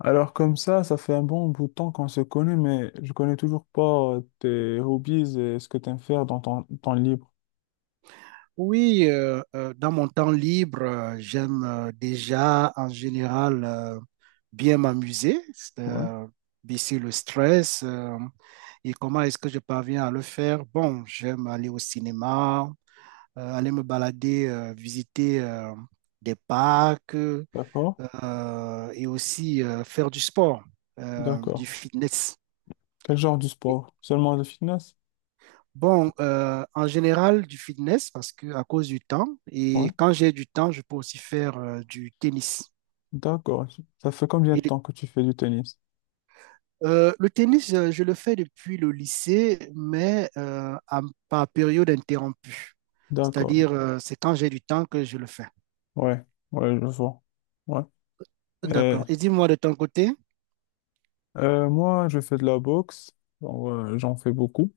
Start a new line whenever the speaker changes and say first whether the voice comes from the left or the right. left: Alors comme ça fait un bon bout de temps qu'on se connaît, mais je connais toujours pas tes hobbies et ce que tu aimes faire dans ton temps libre.
right: Oui, dans mon temps libre, j'aime déjà en général bien m'amuser,
left: Ouais,
right: baisser le stress. Et comment est-ce que je parviens à le faire? Bon, j'aime aller au cinéma, aller me balader, visiter des parcs
left: d'accord,
right: et aussi faire du sport,
left: d'accord.
right: du fitness.
left: Quel genre de sport? Seulement le fitness?
right: Bon, en général, du fitness parce que à cause du temps.
left: Ouais,
right: Et quand j'ai du temps, je peux aussi faire du tennis.
left: d'accord. Ça fait combien
right: Et
left: de
right: le
left: temps que tu fais du tennis?
right: le tennis, je le fais depuis le lycée, par période interrompue.
left: D'accord.
right: C'est-à-dire, c'est quand j'ai du temps que je le fais.
left: Ouais, ouais, je vois. Ouais. Et,
right: D'accord. Et dis-moi de ton côté.
left: Moi, je fais de la boxe. Genre, j'en fais beaucoup.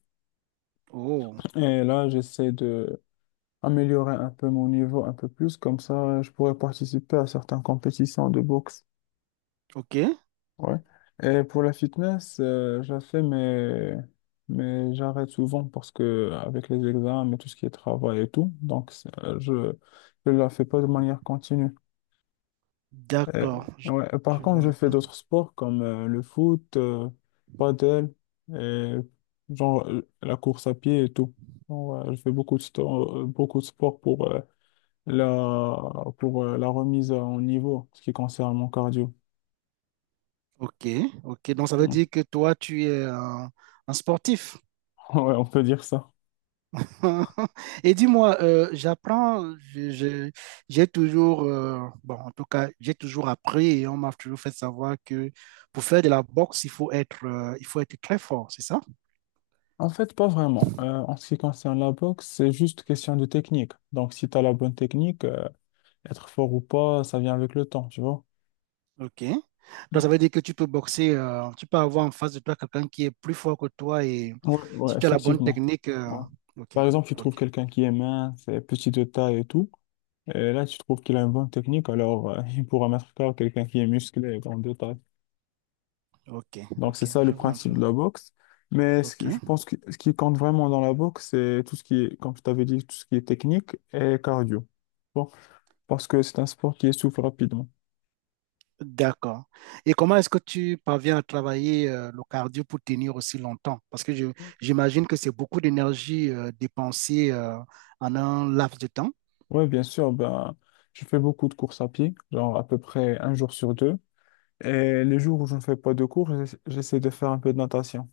right: Oh,
left: Et là, j'essaie de améliorer un peu mon niveau un peu plus. Comme ça, je pourrais participer à certaines compétitions de boxe.
right: ok.
left: Ouais. Et pour la fitness, je la fais, mais j'arrête souvent parce que avec les examens et tout ce qui est travail et tout, donc je ne la fais pas de manière continue. Et-
right: D'accord.
left: ouais. Et par
right: Je vois
left: contre, je
right: un
left: fais
right: peu.
left: d'autres sports comme le foot, padel, et genre la course à pied et tout. Ouais, je fais beaucoup de, beaucoup de sports pour, la, pour la remise en niveau, ce qui concerne mon cardio.
right: Ok, ok. Donc, ça veut
left: Mm.
right: dire que toi, tu es un sportif.
left: Ouais, on peut dire ça.
right: Et dis-moi, j'ai toujours, bon, en tout cas, j'ai toujours appris et on m'a toujours fait savoir que pour faire de la boxe, il faut être très fort, c'est ça?
left: En fait, pas vraiment. En ce qui concerne la boxe, c'est juste question de technique. Donc, si tu as la bonne technique, être fort ou pas, ça vient avec le temps, tu vois.
right: Ok. Donc, ça veut dire que tu peux boxer, tu peux avoir en face de toi quelqu'un qui est plus fort que toi et
left: Ouais, ouais,
right: si tu as la bonne
left: effectivement. Ouais.
right: ok,
left: Par exemple, tu trouves
right: ok,
left: quelqu'un qui est mince, et petit de taille et tout. Et là, tu trouves qu'il a une bonne technique, alors il pourra mettre KO quelqu'un qui est musclé et grand de taille. Donc, c'est
right: ok,
left: ça le
right: je vois un
left: principe
right: peu.
left: de la boxe. Mais ce
right: Ok.
left: je pense que ce qui compte vraiment dans la boxe, c'est tout ce qui est, comme je t'avais dit, tout ce qui est technique et cardio. Parce que c'est un sport qui essouffle rapidement.
right: D'accord. Et comment est-ce que tu parviens à travailler le cardio pour tenir aussi longtemps? J'imagine que c'est beaucoup d'énergie dépensée en un laps de temps.
left: Oui, bien sûr, ben, je fais beaucoup de courses à pied, genre à peu près un jour sur deux. Et les jours où je ne fais pas de cours, j'essaie de faire un peu de natation.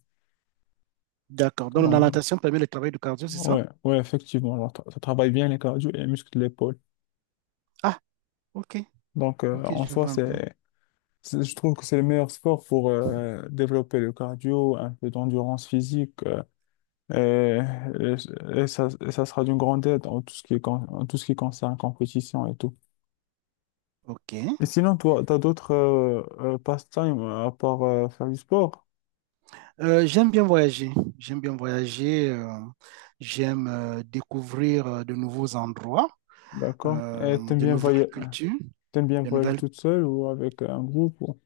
right: D'accord. Donc la
left: Donc,
right: natation permet le travail du cardio, c'est ça?
left: ouais, ouais, effectivement, alors, ça travaille bien les cardio et les muscles de l'épaule.
right: Ah, ok.
left: Donc,
right: Ok,
left: en
right: je
left: soi,
right: vois un peu.
left: c'est- je trouve que c'est le meilleur sport pour développer le cardio, un peu d'endurance physique, et, et ça sera d'une grande aide en tout ce qui est en tout ce qui concerne compétition et tout.
right: Ok.
left: Et sinon, toi, t'as d'autres passe-temps à part faire du sport,
right: J'aime bien voyager. J'aime bien voyager. J'aime découvrir de nouveaux endroits,
left: d'accord? Et
right: de nouvelles cultures,
left: t'aimes bien
right: de
left: voyager
right: nouvelles...
left: toute seule ou avec un groupe, ou-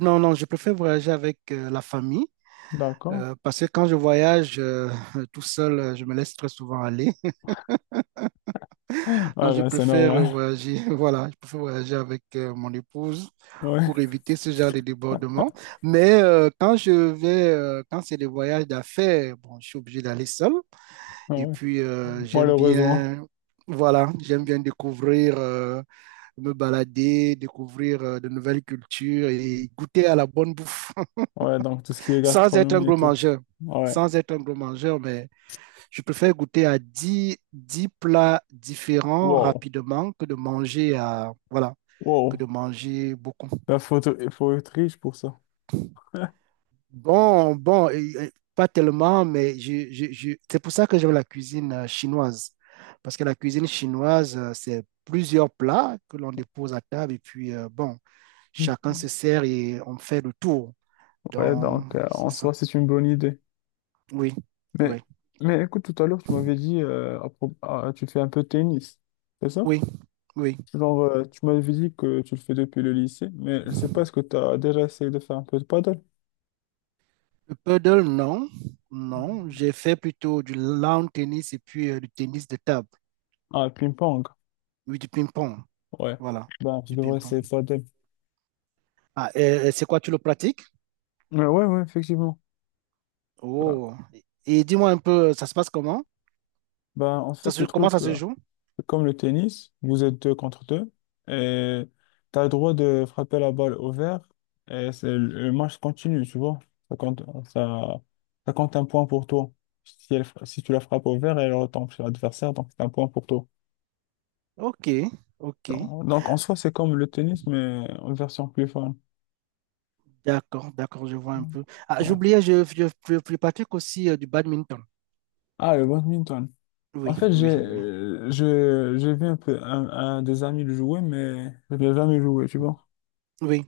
right: Non, non, je préfère voyager avec la famille.
left: d'accord?
right: Parce que quand je voyage tout seul, je me laisse très souvent aller.
left: Ouais,
right: Donc, je
left: ben c'est
right: préfère
left: normal,
right: voyager, voilà, je préfère voyager avec mon épouse
left: ouais,
right: pour éviter ce genre de débordement. Mais quand c'est des voyages d'affaires, bon, je suis obligé d'aller seul. Et
left: ouais,
right: puis, j'aime
left: malheureusement.
right: bien, voilà, j'aime bien découvrir, me balader, découvrir de nouvelles cultures et goûter à la bonne bouffe
left: Ouais, donc tout ce qui est
right: sans être un
left: gastronomie et
right: gros
left: tout.
right: mangeur.
left: Ouais,
right: Sans être un gros mangeur, mais je préfère goûter à dix plats différents
left: wow,
right: rapidement que de manger à, voilà, que
left: wow.
right: de manger beaucoup.
left: Ben, il faut être riche pour ça.
right: Bon, bon, pas tellement, mais c'est pour ça que j'aime la cuisine chinoise. Parce que la cuisine chinoise, c'est plusieurs plats que l'on dépose à table et puis, bon, chacun se sert et on fait le tour.
left: Ouais,
right: Donc,
left: donc
right: c'est
left: en soi,
right: ça.
left: c'est une bonne idée.
right: Oui,
left: Mais,
right: oui,
left: mais écoute, tout à l'heure, tu m'avais dit, tu fais un peu de tennis, c'est ça?
right: oui, oui.
left: Genre, tu m'avais dit que tu le fais depuis le lycée, mais je sais pas, est-ce que tu as déjà essayé de faire un peu de paddle?
right: Le paddle, non. Non, j'ai fait plutôt du lawn tennis et puis du tennis de table.
left: Ah, ping-pong,
right: Oui, du ping-pong.
left: ouais.
right: Voilà,
left: Ben, je
right: du
left: devrais
right: ping-pong.
left: essayer de paddle.
right: Ah, et c'est quoi, tu le pratiques?
left: Ouais, ouais, ouais, effectivement. Ben,
right: Oh. Et dis-moi un peu, ça se passe comment?
left: ben, en
right: Ça
left: fait,
right: se,
left: le
right: Comment ça
left: truc,
right: se joue?
left: c'est comme le tennis, vous êtes deux contre deux, et tu as le droit de frapper la balle au vert, et c'est, le match continue, tu vois. Ça compte, ça, ça compte un point pour toi. Si, si tu la frappes au vert, elle retombe sur l'adversaire, donc c'est un point pour toi.
right: Ok, ok.
left: Donc, en soi, c'est comme le tennis, mais en version plus fun.
right: D'accord, d'accord, je vois un peu. Ah,
left: Ouais.
right: j'oubliais, je pratique aussi du badminton.
left: Ah, le badminton. En
right: Oui,
left: fait,
right: oui, oui.
left: j'ai vu un peu un des amis le jouer, mais je n'ai jamais joué, tu vois.
right: Oui,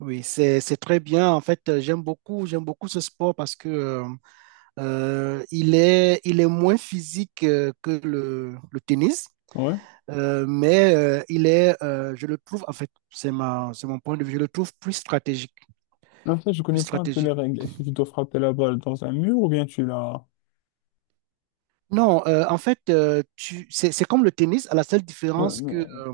right: oui, c'est très bien. En fait, j'aime beaucoup ce sport parce que il est moins physique que le tennis,
left: Ouais.
right: mais je le trouve, en fait, c'est mon point de vue, je le trouve plus stratégique,
left: En fait, je
right: plus
left: connais pas un peu les
right: stratégique.
left: règles. Est-ce que tu dois frapper la balle dans un mur ou bien tu la...
right: Non, en fait, c'est comme le tennis, à la seule
left: Ouais,
right: différence
left: mais-
right: que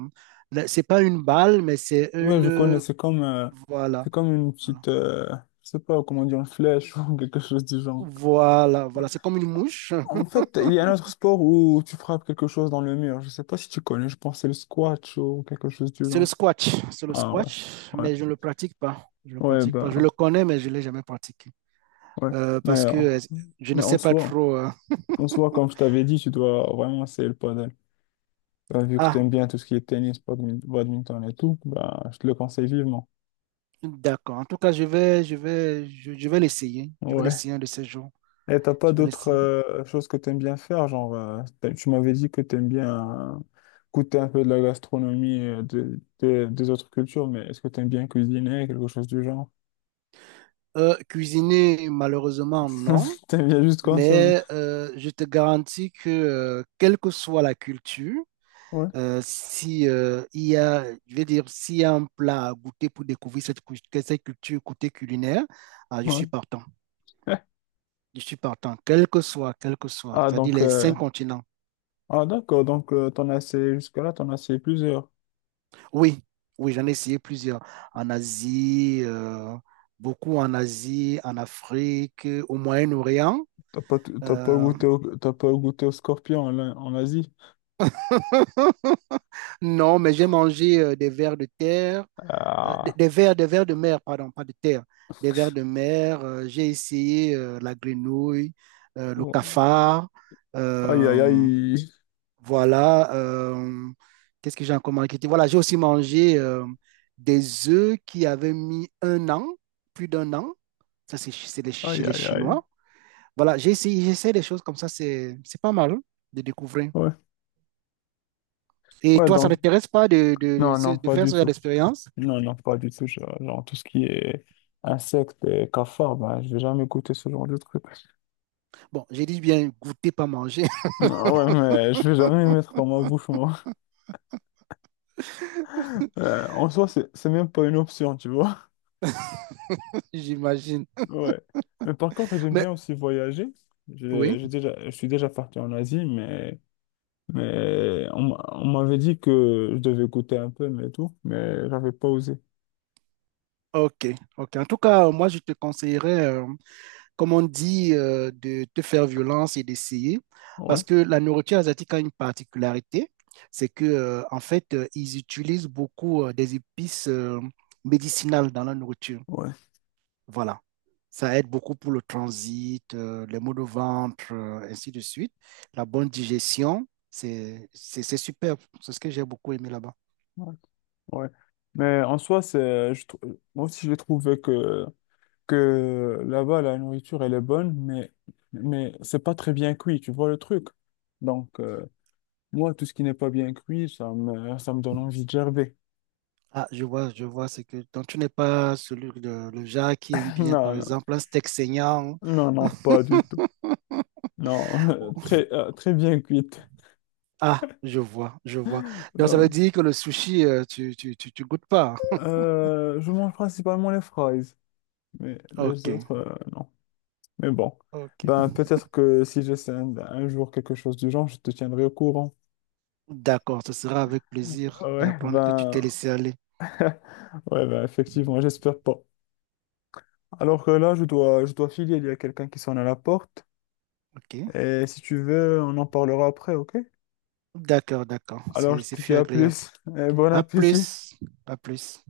right: là, c'est pas une balle, mais c'est
left: ouais, je connais.
right: une... Voilà,
left: C'est comme une
right: voilà,
left: petite... je sais pas comment dire, une flèche ou quelque chose du genre.
right: voilà. C'est comme une mouche.
left: En fait, il y a un autre sport où tu frappes quelque chose dans le mur. Je sais pas si tu connais, je pense que c'est le squat ou quelque chose du
right: C'est le
left: genre.
right: squat, c'est le
left: Ah ouais,
right: squat,
left: ouais,
right: mais je ne le pratique pas. Je le
left: ouais,
right: pratique pas. Je
left: bah,
right: le connais, mais je ne l'ai jamais pratiqué.
left: ouais. Mais,
right: Parce
left: euh,
right: que je ne
left: mais
right: sais pas trop.
left: en soi, comme je t'avais dit, tu dois vraiment essayer le paddle. Bah, vu que tu
right: Ah,
left: aimes bien tout ce qui est tennis, badminton et tout, bah, je te le conseille vivement.
right: d'accord. En tout cas, je vais l'essayer. Je vais
left: Ouais.
right: l'essayer un de ces jours.
left: Et t'as pas
right: Je vais
left: d'autres
right: l'essayer.
left: choses que t'aimes bien faire, genre tu m'avais dit que t'aimes bien goûter un peu de la gastronomie de, des autres cultures, mais est-ce que t'aimes bien cuisiner, quelque chose du genre?
right: Cuisiner, malheureusement, non.
left: T'aimes bien juste consommer.
right: Mais je te garantis que, quelle que soit la culture,
left: Ouais,
right: Si, je vais dire, s'il y a un plat à goûter pour découvrir cette culture côté culinaire, ah, je
left: ouais.
right: suis partant. Je suis partant, quel que soit.
left: Ah
right: C'est-à-dire
left: donc
right: les cinq continents.
left: ah d'accord, donc t'en as essayé jusque-là, t'en as essayé plusieurs.
right: Oui, oui, j'en ai essayé plusieurs. En Asie, beaucoup en Asie, en Afrique, au Moyen-Orient.
left: T'as pas
right: Euh,
left: goûté au, t'as pas goûté au scorpion en, en Asie.
right: non, mais j'ai mangé des vers de terre.
left: Ah.
right: Des vers de mer, pardon, pas de terre, des vers de mer. J'ai essayé la grenouille, le
left: Ouais.
right: cafard,
left: Aïe aïe
right: euh,
left: aïe.
right: voilà. Euh, qu'est-ce que j'ai encore marketé? Voilà, j'ai aussi mangé des œufs qui avaient mis un an, plus d'un an. Ça, c'est chez c'est les, chez
left: Aïe
right: les
left: aïe aïe.
right: Chinois. Voilà, j'ai essayé, j'essaie des choses comme ça, c'est pas mal hein, de découvrir.
left: Ouais.
right: Et
left: Ouais
right: toi, ça ne
left: donc
right: t'intéresse pas
left: non non
right: de
left: pas
right: faire
left: du
right: ce genre
left: tout.
right: d'expérience?
left: Non, non, pas du tout. Genre, genre, tout ce qui est insectes et cafards, ben, je vais jamais goûter ce genre de truc.
right: Bon, j'ai dit bien goûter, pas manger,
left: Ah ouais, mais je vais jamais les mettre dans ma bouche, moi. En soi, c'est même pas une option, tu vois.
right: j'imagine.
left: Ouais. Mais par contre, j'aime
right: Mais
left: bien aussi voyager.
right: oui,
left: J'ai déjà, je suis déjà parti en Asie, mais, on m'avait dit que je devais goûter un peu, mais tout, mais j'avais pas osé.
right: ok, ok. En tout cas, moi, je te conseillerais, comme on dit, de te faire violence et d'essayer, parce
left: Ouais,
right: que la nourriture asiatique a une particularité, c'est que, ils utilisent beaucoup des épices médicinales dans la nourriture.
left: ouais,
right: Voilà. Ça aide beaucoup pour le transit, les maux de ventre, ainsi de suite. La bonne digestion, c'est superbe. C'est ce que j'ai beaucoup aimé là-bas.
left: ouais. Ouais. Mais en soi, moi aussi, j'ai trouvé que. Que là-bas, la nourriture, elle est bonne, mais c'est pas très bien cuit, tu vois le truc. Donc, moi, tout ce qui n'est pas bien cuit, ça me donne envie de gerber.
right: Ah, je vois, c'est que donc tu n'es pas celui de le genre qui aime bien, par
left: Non,
right: exemple, un steak saignant.
left: non, non, non, pas du tout. Non,
right: Hein?
left: très, très bien cuite.
right: Ah, je vois, je vois. Donc ça veut
left: Non.
right: dire que le sushi, tu goûtes pas.
left: Je mange principalement les fries,
right: Hein?
left: mais les autres,
right: Ok,
left: non. Mais bon,
right: ok.
left: ben, peut-être que si j'essaie un jour quelque chose du genre, je te tiendrai au courant.
right: D'accord, ce sera avec plaisir
left: Ouais,
right: d'apprendre que tu t'es laissé aller.
left: ouais, ben, effectivement, j'espère pas. Alors que là, je dois filer, il y a quelqu'un qui sonne à la porte.
right: Ok.
left: Et si tu veux, on en parlera après, ok?
right: D'accord, d'accord.
left: Alors, je
right: C'est
left: te
right: fut
left: dis à
right: agréable.
left: plus et bon
right: À
left: appétit.
right: plus, à plus.